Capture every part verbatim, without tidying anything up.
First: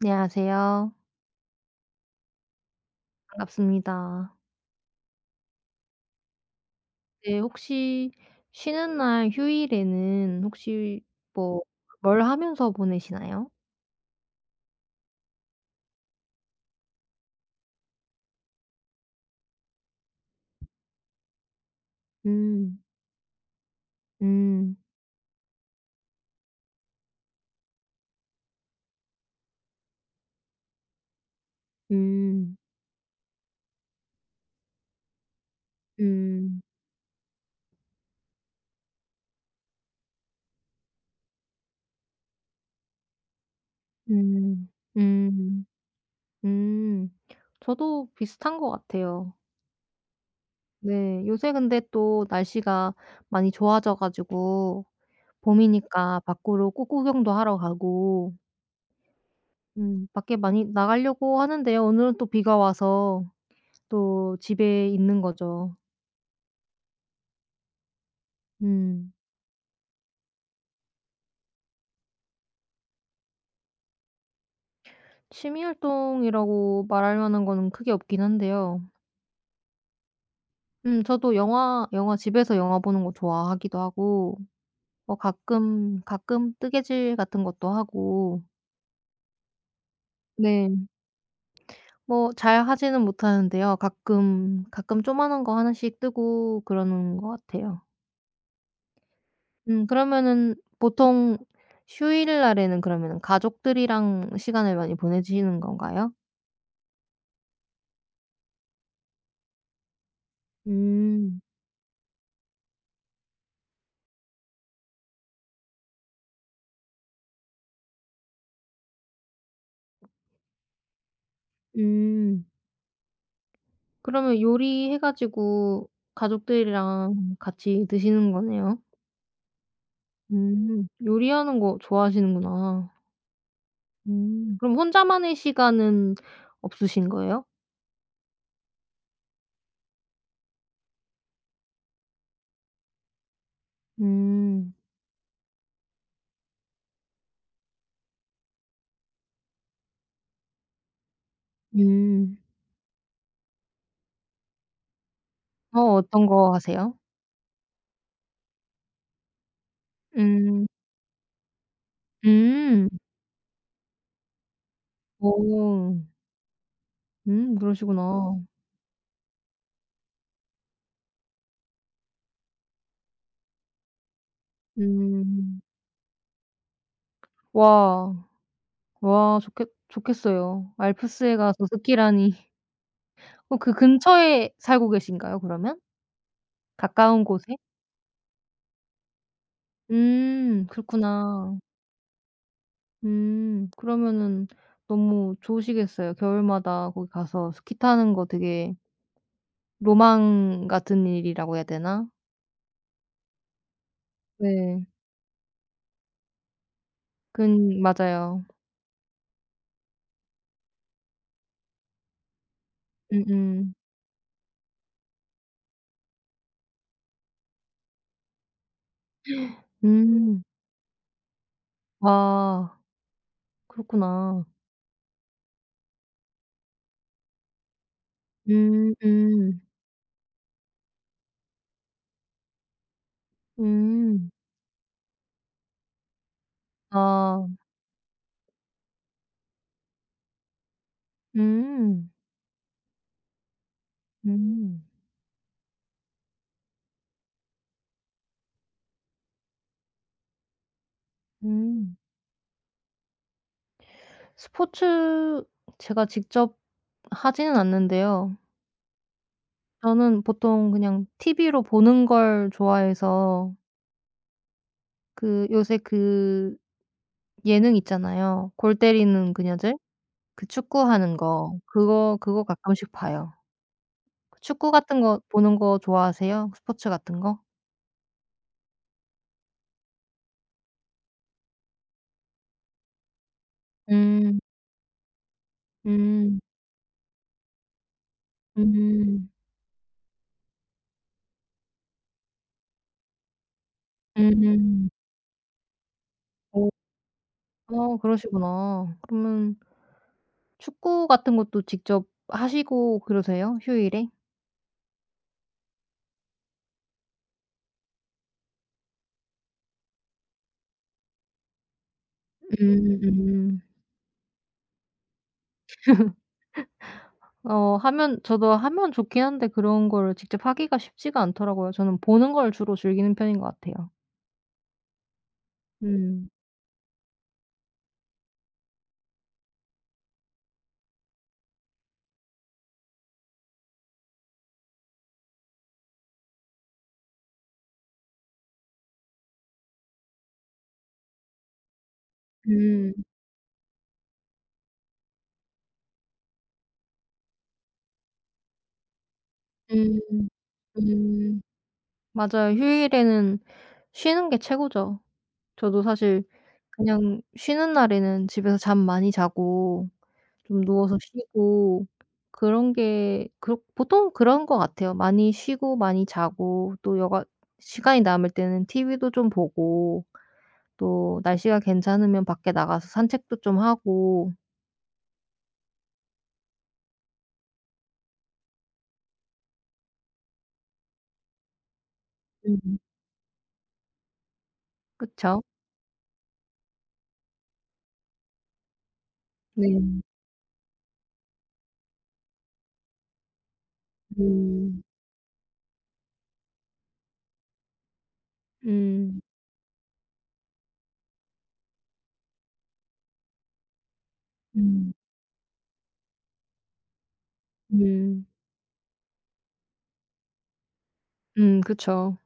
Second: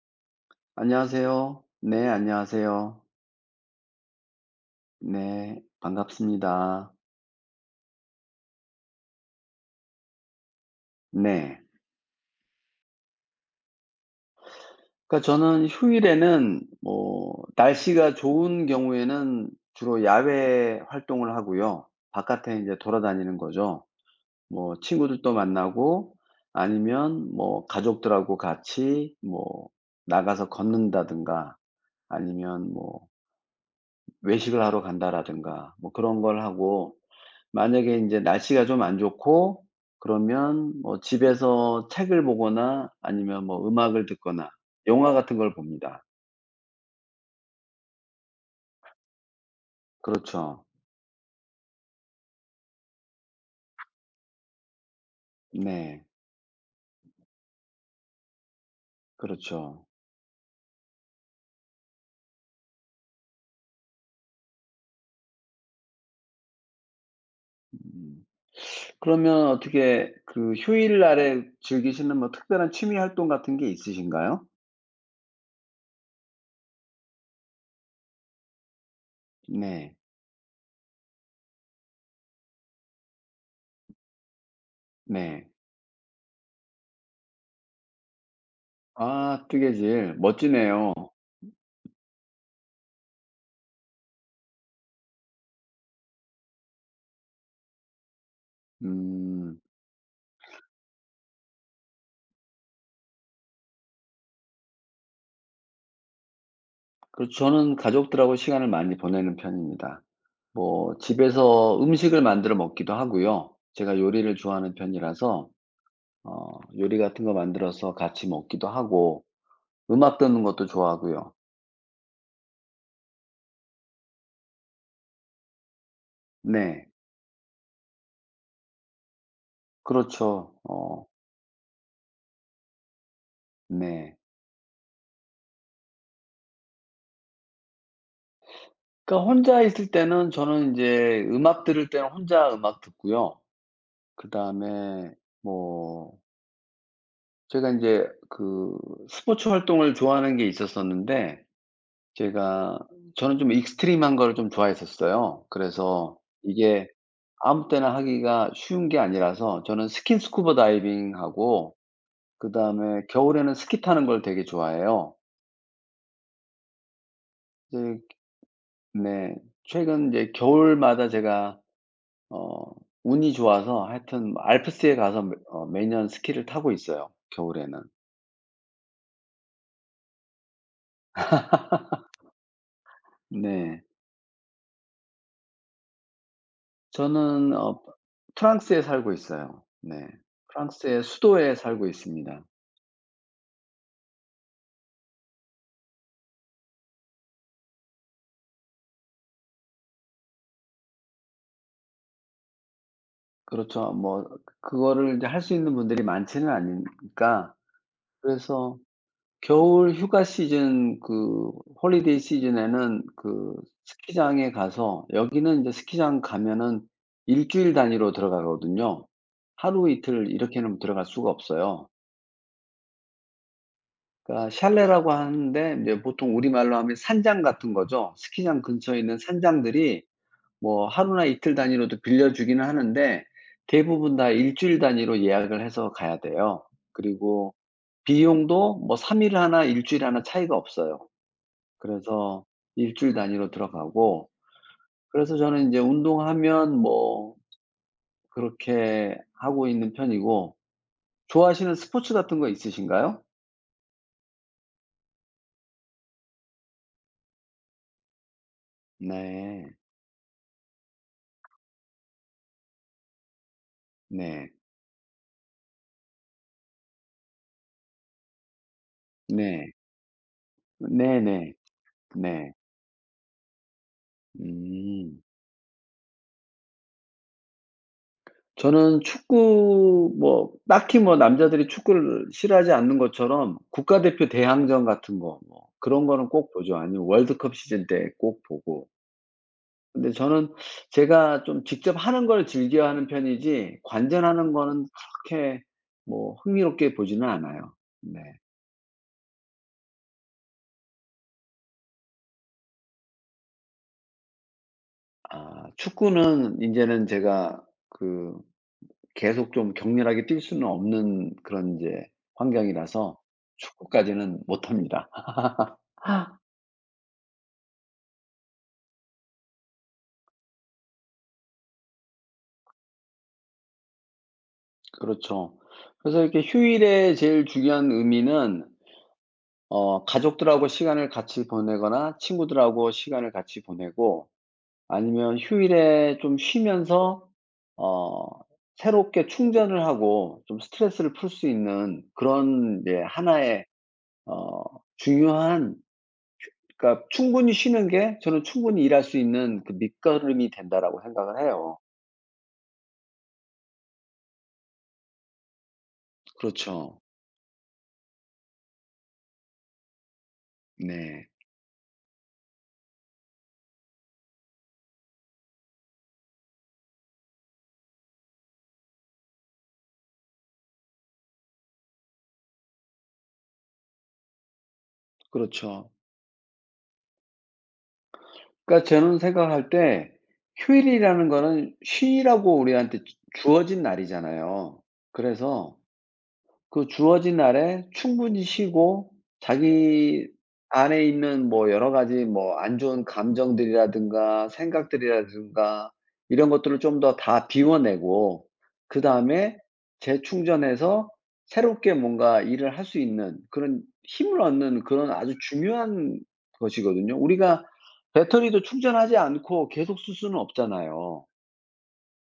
네, 안녕하세요. 안녕하세요. 네 안녕하세요. 반갑습니다. 네 반갑습니다. 네 혹시 쉬는 날 휴일에는 혹시 네. 뭐 뭘 하면서 보내시나요? 그러니까 저는 휴일에는 뭐 날씨가 좋은 경우에는 주로 야외 활동을 하고요. 바깥에 이제 음. 돌아다니는 거죠. 뭐 음. 친구들도 만나고 아니면 뭐 가족들하고 같이 뭐 나가서 걷는다든가 음. 아니면 뭐 외식을 하러 간다라든가 뭐 그런 걸 음. 하고 만약에 이제 날씨가 좀 안 좋고 그러면 뭐 집에서 책을 보거나 아니면 뭐 음악을 듣거나 음. 영화 같은 걸 음. 봅니다. 음. 저도 비슷한 것 같아요. 그렇죠. 네. 요새 근데 또 날씨가 많이 좋아져 가지고 네. 봄이니까 밖으로 꽃 구경도 하러 가고 그렇죠. 음 밖에 많이 나가려고 하는데요. 오늘은 또 비가 와서 또 집에 있는 거죠. 음. 음. 그러면 어떻게 그 휴일날에 즐기시는 뭐 특별한 취미 활동 같은 게 있으신가요? 취미 활동이라고 말할 만한 거는 크게 없긴 한데요. 네. 음 저도 영화 영화 집에서 영화 보는 거 좋아하기도 하고 뭐 네. 가끔 가끔 뜨개질 같은 것도 하고 아 뜨개질. 네. 멋지네요. 뭐 잘 하지는 못하는데요. 가끔 가끔 조그만한 거 하나씩 뜨고 그러는 것 같아요. 음. 음 그러면은 보통 휴일 날에는 그러면은 가족들이랑 시간을 많이 보내시는 건가요? 그렇죠. 저는 가족들하고 시간을 많이 보내는 편입니다. 뭐 음. 집에서 음식을 만들어 먹기도 하고요. 제가 요리를 좋아하는 편이라서 어 요리 같은 거 만들어서 같이 먹기도 하고 음악 듣는 것도 좋아하고요. 음. 그러면 요리해 가지고 네. 가족들이랑 같이 드시는 거네요. 그렇죠. 음. 어 요리하는 거 좋아하시는구나. 네. 음. 그럼 혼자만의 시간은 없으신 거예요? 그러니까 혼자 있을 때는 저는 이제 음악 들을 때는 혼자 음악 듣고요. 음. 그다음에 뭐 제가 이제 그 스포츠 활동을 좋아하는 게 있었었는데 음. 제가 저는 좀 익스트림한 거를 좀 좋아했었어요. 어 그래서 어떤 거 이게 하세요? 아무 때나 하기가 쉬운 게 아니라서 저는 스킨스쿠버 음. 다이빙하고 음. 그다음에 겨울에는 스키 타는 걸 되게 좋아해요. 오. 음 이제 그러시구나. 네. 최근 이제 겨울마다 제가 어 운이 좋아서 하여튼 뭐 알프스에 가서 매 음. 어 매년 스키를 타고 있어요, 겨울에는. 와. 와 좋겠 좋겠어요. 알프스에 가서 스키라니. 어 그 네. 근처에 살고 계신가요 그러면? 가까운 저는 곳에? 어 프랑스에 살고 있어요. 네. 음 프랑스의 수도에 그렇구나. 살고 있습니다. 음 그러면은 너무 좋으시겠어요. 겨울마다 거기 가서 스키 타는 거 되게 로망 같은 일이라고 해야 되나? 그렇죠. 뭐 네. 그거를 이제 할 수 있는 분들이 많지는 그 않으니까 맞아요. 그래서 겨울 휴가 시즌 그 홀리데이 시즌에는 음 음. 그 음. 스키장에 가서 여기는 이제 스키장 가면은 일 주일 단위로 들어가거든요. 하루 이틀 음, 이렇게는 들어갈 수가 없어요. 아 그렇구나. 그러니까 샬레라고 하는데 이제 보통 우리말로 하면 산장 같은 거죠. 스키장 음 근처에 있는 음. 산장들이 뭐 하루나 이틀 단위로도 빌려 주기는 하는데 대부분 다 음. 일주일 단위로 예약을 해서 가야 돼요. 아. 그리고 비용도 뭐 삼 일 하나 일주일 하나 차이가 없어요. 음. 그래서 일주일 단위로 들어가고 음. 그래서 저는 인제 운동하면 뭐 그렇게 하고 있는 편이고 좋아하시는 음. 스포츠 같은 거 있으신가요? 스포츠 제가 직접 하지는 않는데요. 네. 저는 보통 그냥 티비로 보는 걸 좋아해서 네. 그 요새 그 예능 있잖아요. 골 때리는 네. 그녀들? 그 축구하는 네네. 거. 그거 그거 네. 가끔씩 봐요. 그 축구 같은 음. 거 보는 거 좋아하세요? 스포츠 같은 거? 저는 축구 뭐 딱히 뭐 남자들이 축구를 싫어하지 않는 것처럼 국가대표 음. 대항전 같은 거 뭐 그런 거는 음. 꼭 보죠. 아니면 월드컵 시즌 때 꼭 보고. 음. 근데 저는 제가 좀 직접 하는 걸 즐겨하는 편이지 관전하는 거는 음음. 그렇게 뭐 어 흥미롭게 보지는 않아요. 어 네. 그러시구나. 그러면 축구 같은 것도 직접 하시고 그러세요? 휴일에? 아 축구는 인제는 제가 그 계속 좀 격렬하게 뛸 수는 없는 그런 이제 음 환경이라서 음. 축구까지는 못합니다. 어 하면 저도 하면 좋긴 한데 그런 거를 직접 하기가 쉽지가 않더라고요. 저는 보는 걸 주로 즐기는 편인 것 같아요. 그렇죠. 그래서 음. 이렇게 휴일에 제일 중요한 의미는 어 가족들하고 시간을 같이 보내거나 친구들하고 시간을 같이 보내고 아니면 휴일에 좀 쉬면서 어 새롭게 충전을 하고 좀 스트레스를 풀 수 있는 그런 음. 예 하나의 어 중요한 그러니까 충분히 쉬는 게 저는 충분히 일할 수 있는 그 음. 밑거름이 된다라고 음. 생각을 해요. 맞아요. 휴일에는 쉬는 게 최고죠. 저도 사실 그렇죠. 그냥 쉬는 날에는 집에서 잠 많이 자고 좀 누워서 네. 쉬고 그런 게 그렇 보통 그런 것 같아요. 많이 쉬고 많이 자고 또 여가 시간이 남을 때는 티비도 좀 보고 또 날씨가 괜찮으면 밖에 나가서 산책도 좀 하고. 그렇죠. 그러니까 저는 생각할 때 휴일이라는 거는 쉬라고 음. 우리한테 주 주어진 날이잖아요. 그쵸? 그래서 그 주어진 날에 충분히 쉬고 네. 자기 안에 있는 뭐 여러 가지 뭐 안 좋은 감정들이라든가 음. 생각들이라든가 이런 것들을 좀 더 다 비워내고 음. 그다음에 재충전해서 새롭게 뭔가 일을 할 수 있는 그런 힘을 얻는 음. 그런 아주 중요한 것이거든요. 우리가 음. 배터리도 충전하지 않고 계속 쓸 수는 없잖아요. 음 그쵸.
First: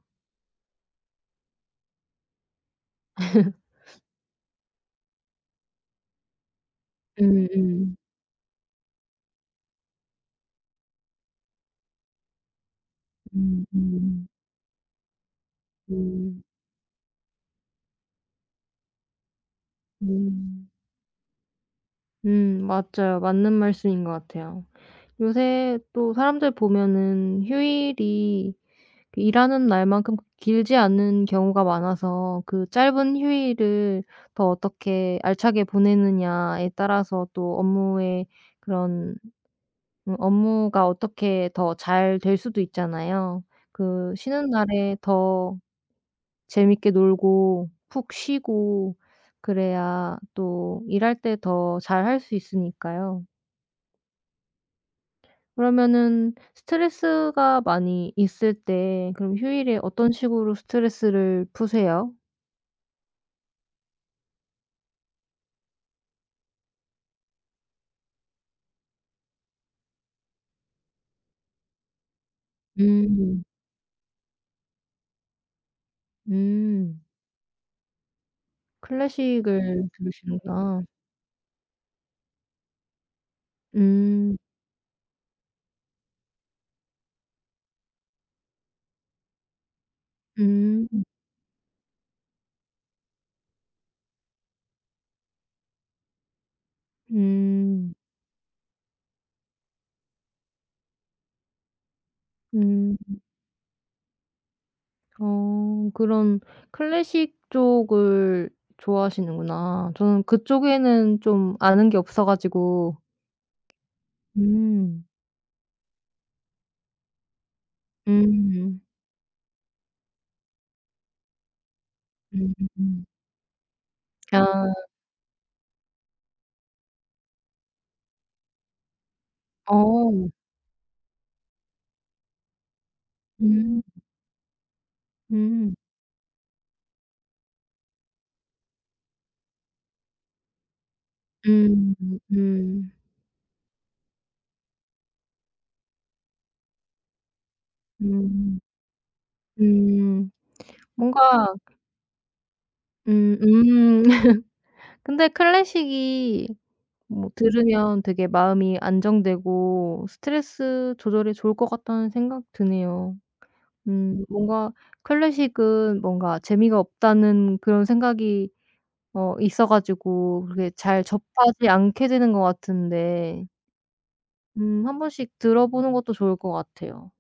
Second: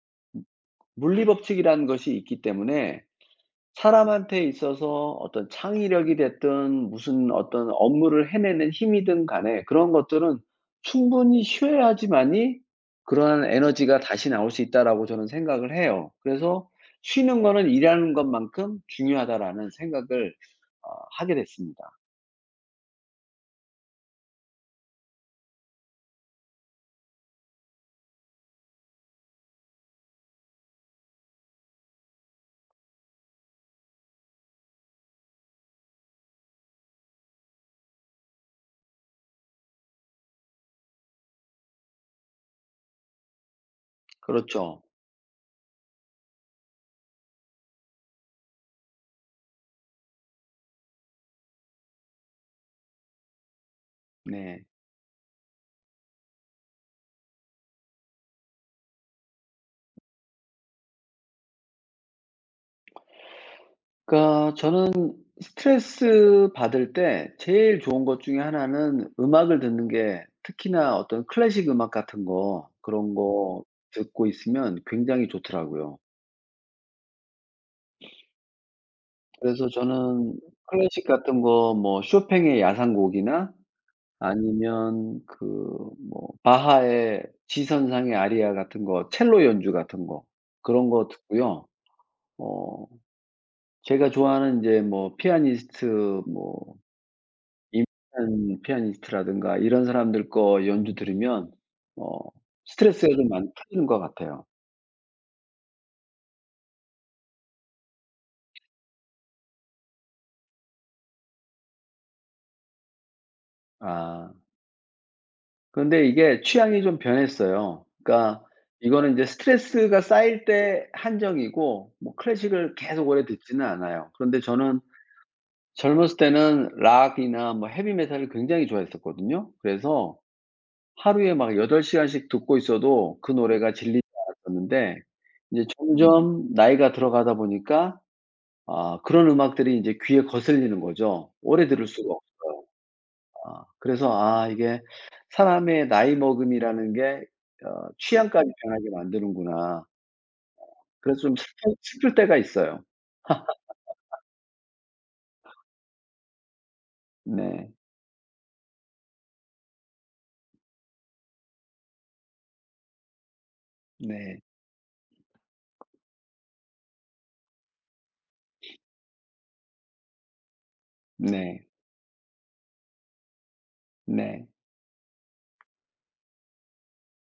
물리 법칙이라는 것이 있기 때문에 사람한테 있어서 어떤 창의력이 됐든 무슨 어떤 음음. 업무를 해내는 힘이든 간에 그런 것들은 충분히 쉬어야지만이 그러한 음 에너지가 음. 다시 나올 수 있다라고 저는 생각을 해요. 음. 그래서 '쉬는 거는 일하는 것만큼 중요하다.'라는 생각을 음. 어 하게 됐습니다. 음 맞아요. 맞는 말씀인 것 같아요. 요새 또 사람들 보면은 휴일이 그 일하는 날만큼 길지 않은 경우가 많아서 그 짧은 휴일을 더 어떻게 알차게 보내느냐에 따라서 또 업무의 그런 음 업무가 어떻게 더 잘 될 수도 있잖아요. 그 쉬는 그렇죠. 날에 더 재밌게 놀고 푹 쉬고 그래야 또 일할 때 더 잘할 수 있으니까요. 네. 그러면은 스트레스가 많이 있을 때 그럼 휴일에 어떤 식으로 스트레스를 푸세요? 그러니까 저는 스트레스 받을 때 제일 좋은 것 중에 하나는 음악을 듣는 게 특히나 어떤 클래식 음악 같은 거 그런 음. 거 듣고 있으면 굉장히 좋더라고요. 음. 그래서 클래식을 저는 들으시는구나. 클래식 같은 거 뭐 쇼팽의 야상곡이나 음. 아니면 그 뭐 바하의 지선상의 아리아 같은 거 첼로 연주 같은 거 그런 음. 거 듣고요. 어 제가 좋아하는 이제 뭐 피아니스트 뭐 음. 임찬 피아니스트라든가 이런 사람들 거 연주 들으면 어 음. 스트레스가 좀 많이 풀리는 것 같아요. 어 그런 클래식 쪽을 좋아하시는구나. 저는 그쪽에는 좀 아는 게 없어 가지고. 아. 음. 런데 이게 취향이 좀 변했어요. 그러니까 음. 이거는 인제 스트레스가 쌓일 때 한정이고 뭐 클래식을 음음. 계속 오래 듣지는 않아요. 그런데 아. 저는 젊었을 때는 락이나 뭐 헤비 메탈을 굉장히 좋아했었거든요. 그래서 어. 하루에 막 여덟 시간씩 듣고 있어도 그 노래가 음. 질리지 않았었는데 이제 음. 점점 나이가 들어가다 보니까 아 그런 음악들이 이제 귀에 거슬리는 거죠. 오래 들을 음. 수가 없어요. 음. 아 그래서 아 이게 '사람의 나이 먹음이라는 게 어 취향까지 음. 변하게 만드는구나.' 음. 그래서 좀 뭔가 슬픈 슬플 때가 있어요. 음 음. 근데 클래식이 뭐 네. 들으면 되게 마음이 안정되고 스트레스 조절에 좋을 것 같다는 생각 드네요. 음 네. 뭔가 클래식은 뭔가 재미가 없다는 그런 생각이 어 있어 가지고 그게 잘 네. 접하지 않게 되는 것 같은데 네. 음 한 번씩 들어보는 것도 좋을 것 같아요.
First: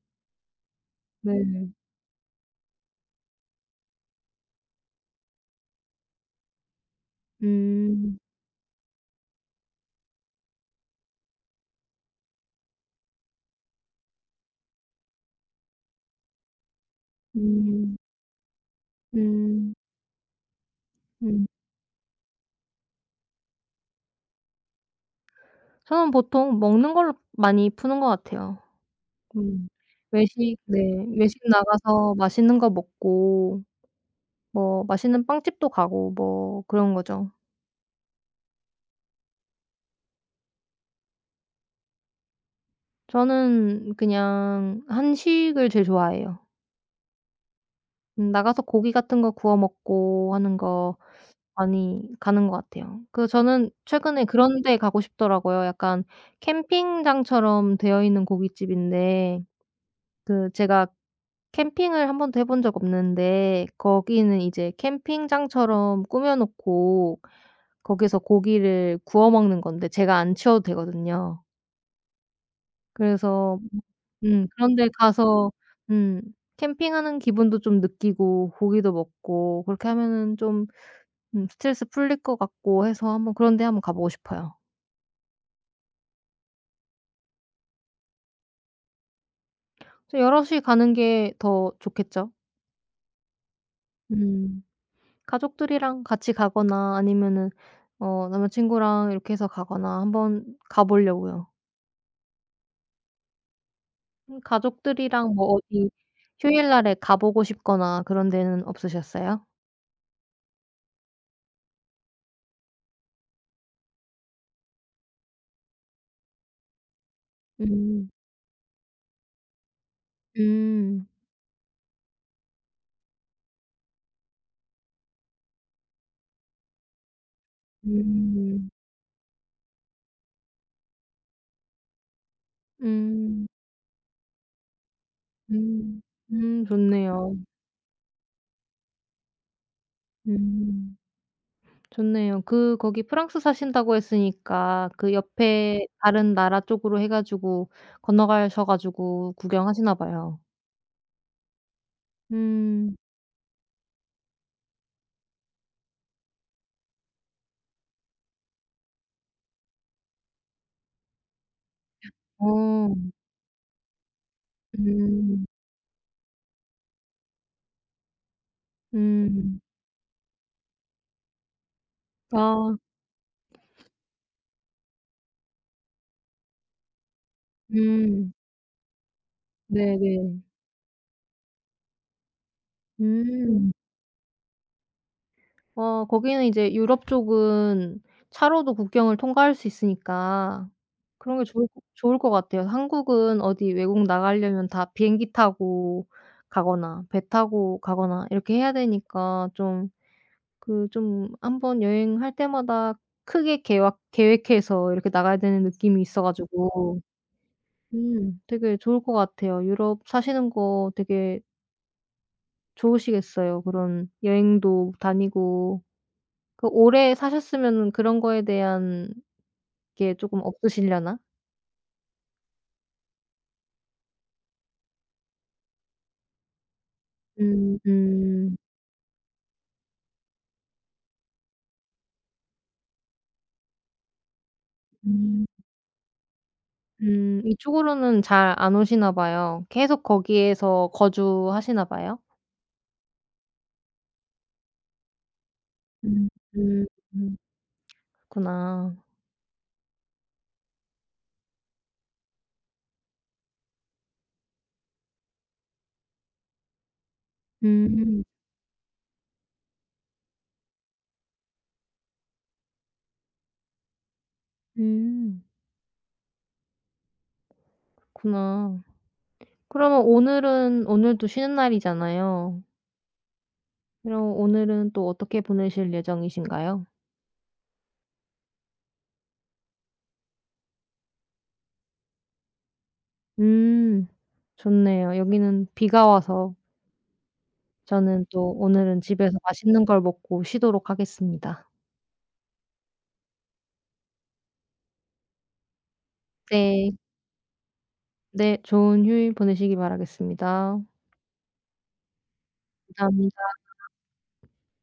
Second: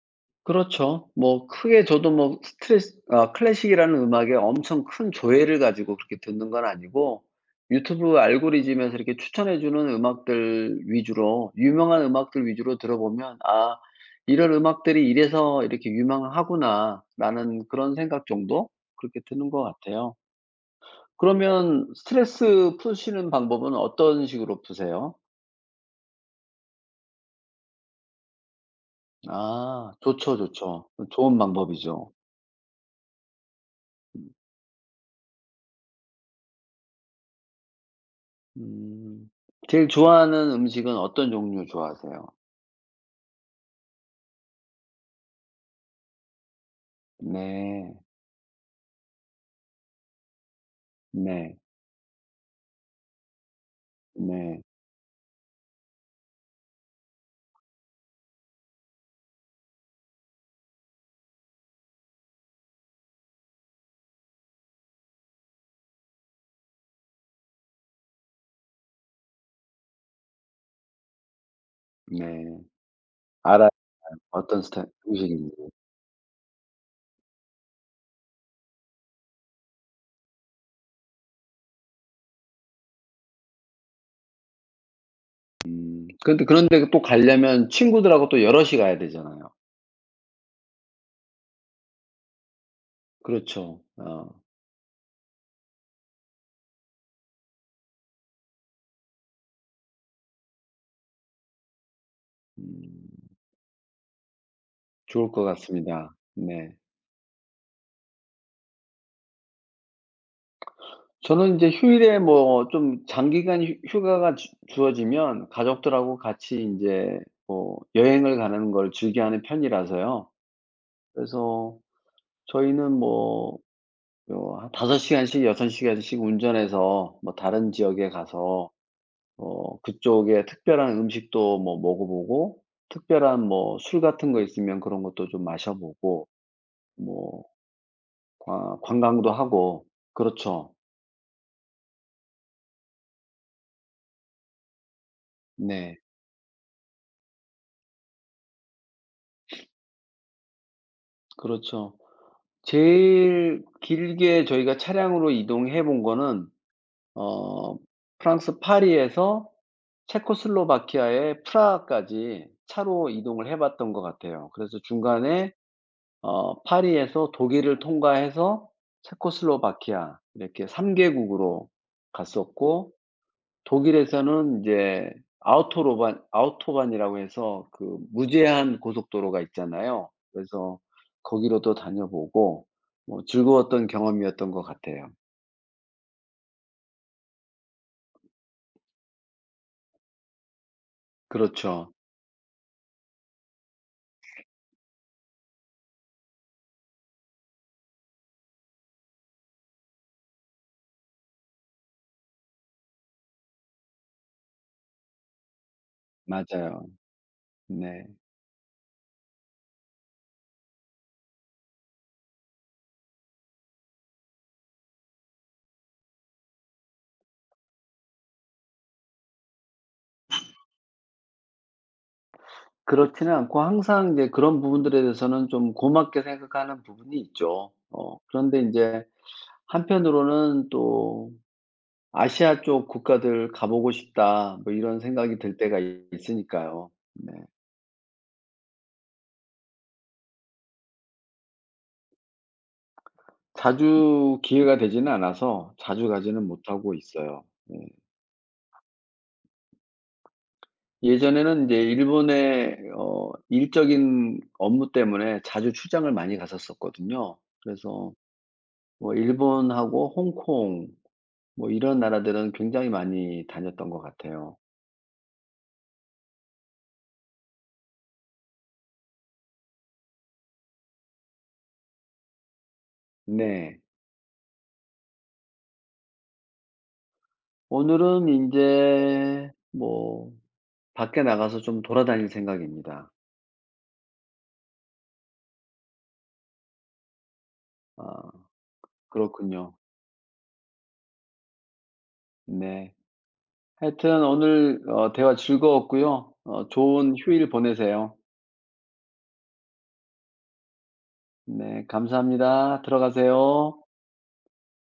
그렇죠. 뭐 네. 크게 저도 뭐 스트레스 아 클래식이라는 음악에 엄청 큰 조회를 가지고 그렇게 듣는 건 아니고 유튜브 음. 알고리즘에서 이렇게 추천해 주는 음악들 위주로 유명한 음악들 위주로 들어보면 '아 이런 음악들이 이래서 이렇게 유명하구나.'라는 그런 음. 생각 정도? 그렇게 드는 것 음. 같아요. 음. 그러면 스트레스 푸시는 방법은 어떤 식으로 푸세요? 저는 보통 먹는 걸로 많이 푸는 것 같아요. 음. 아 좋죠, 외식 네. 좋죠. 좋은 외식 방법이죠. 나가서 맛있는 거 먹고 뭐 맛있는 빵집도 가고 뭐 그런 거죠. 음. 제일 좋아하는 음식은 어떤 종류 좋아하세요? 저는 그냥 한식을 제일 좋아해요. 네. 음 나가서 고기 같은 거 구워 먹고 하는 거 네. 많이 가는 것 같아요. 그 저는 최근에 네. 그런 데 가고 싶더라고요. 약간 캠핑장처럼 되어 있는 고깃집인데 그 제가 캠핑을 한 번도 해본 적 없는데 거기는 이제 캠핑장처럼 꾸며 놓고 거기서 고기를 구워 먹는 건데 제가 안 치워도 되거든요. 네. 그래서 알아요. 음 어떤 스타일 그런데 음식인지. 가서 음 캠핑하는 기분도 좀 느끼고 고기도 먹고 그렇게 하면은 좀 음 스트레스 풀릴 것 같고 해서 한번 그런 데 한번 가 보고 싶어요. 음. 근데 그런데 또 가려면 친구들하고 또 여럿이 가야 되잖아요. 좀 여럿이 가는 게 더 좋겠죠? 그렇죠. 어. 음. 가족들이랑 같이 가거나 아니면은 어 남자친구랑 이렇게 해서 가거나 한번 가 보려고요. 음. 음 좋을 가족들이랑 것 뭐 어디 같습니다. 네. 휴일날에 가 보고 싶거나 그런 데는 없으셨어요? 저는 인제 휴일에 뭐 좀 장기간 휴 휴가가 주 주어지면 가족들하고 같이 인제 뭐 음. 여행을 가는 걸 즐겨하는 편이라서요. 음. 그래서 저희는 뭐 요 한 다섯 시간씩 여섯 시간씩 운전해서 뭐 다른 지역에 가서 음. 어 그쪽에 특별한 음식도 뭐 먹어 보고 특별한 음. 뭐 술 같은 거 있으면 그런 것도 좀 마셔 음. 보고 음 좋네요. 뭐 관 관광도 하고 그렇죠. 음 좋네요. 그 거기 프랑스 사신다고 했으니까 그 옆에 네. 다른 나라 쪽으로 해 가지고 건너가셔 가지고 구경하시나 봐요. 그렇죠. 음. 제일 길게 저희가 차량으로 이동해 본 거는 어 프랑스 파리에서 체코슬로바키아의 프라하까지 어. 차로 이동을 해 봤던 것 같아요. 그래서 음. 중간에 어 파리에서 독일을 통과해서 음. 체코슬로바키아 이렇게 삼 개국으로 아. 갔었고 독일에서는 이제 아우토로반 아우토반이라고 해서 그 음. 무제한 고속도로가 있잖아요. 네네. 그래서 거기로도 다녀보고 뭐 음. 즐거웠던 경험이었던 것 같아요. 어 거기는 이제 유럽 쪽은 차로도 국경을 통과할 수 있으니까 그런 게 좋을 그렇죠. 좋을 것 같아요. 한국은 어디 외국 나가려면 다 비행기 타고 가거나 배 타고 가거나 이렇게 해야 되니까 좀 그 좀 한번 여행할 때마다 크게 계획 계획해서 이렇게 나가야 되는 느낌이 있어 맞아요. 가지고 네. 음 되게 좋을 것 같아요. 유럽 사시는 거 되게 좋으시겠어요. 그런 여행도 다니고 그 오래 사셨으면은 그런 거에 대한 게 쪼금 없으시려나? 그렇지는 않고 항상 이제 그런 부분들에 대해서는 좀 고맙게 생각하는 부분이 있죠. 음 어 음. 그런데 이제 한편으로는 또 아시아 쪽 국가들 가 보고 싶다.' 뭐 이런 생각이 음. 들 때가 있으니까요. 네. 음 이쪽으로는 잘 안 오시나 봐요. 계속 거기에서 거주하시나 봐요? 자주 기회가 되지는 않아서 자주 음 가지는 음 못하고 음. 있어요. 네. 그렇구나. 예전에는 이제 일본의 어 일적인 업무 때문에 자주 출장을 많이 갔었었거든요. 그래서 음 뭐 일본하고 홍콩 뭐 이런 나라들은 굉장히 많이 다녔던 것 같아요. 음. 그렇구나. 그러면 오늘은 오늘도 쉬는 날이잖아요. 네. 그럼 오늘은 또 어떻게 보내실 예정이신가요? 오늘은 이제 뭐 밖에 나가서 좀 돌아다닐 생각입니다. 음. 좋네요. 여기는 비가 와서 저는 아. 또 오늘은 집에서 그렇군요. 맛있는 걸 먹고 쉬도록 하겠습니다. 네. 하여튼 오늘 어 대화 즐거웠고요. 어 네. 좋은 휴일 보내세요. 네. 좋은 휴일 보내시기 바라겠습니다. 네 감사합니다. 감사합니다. 들어가세요.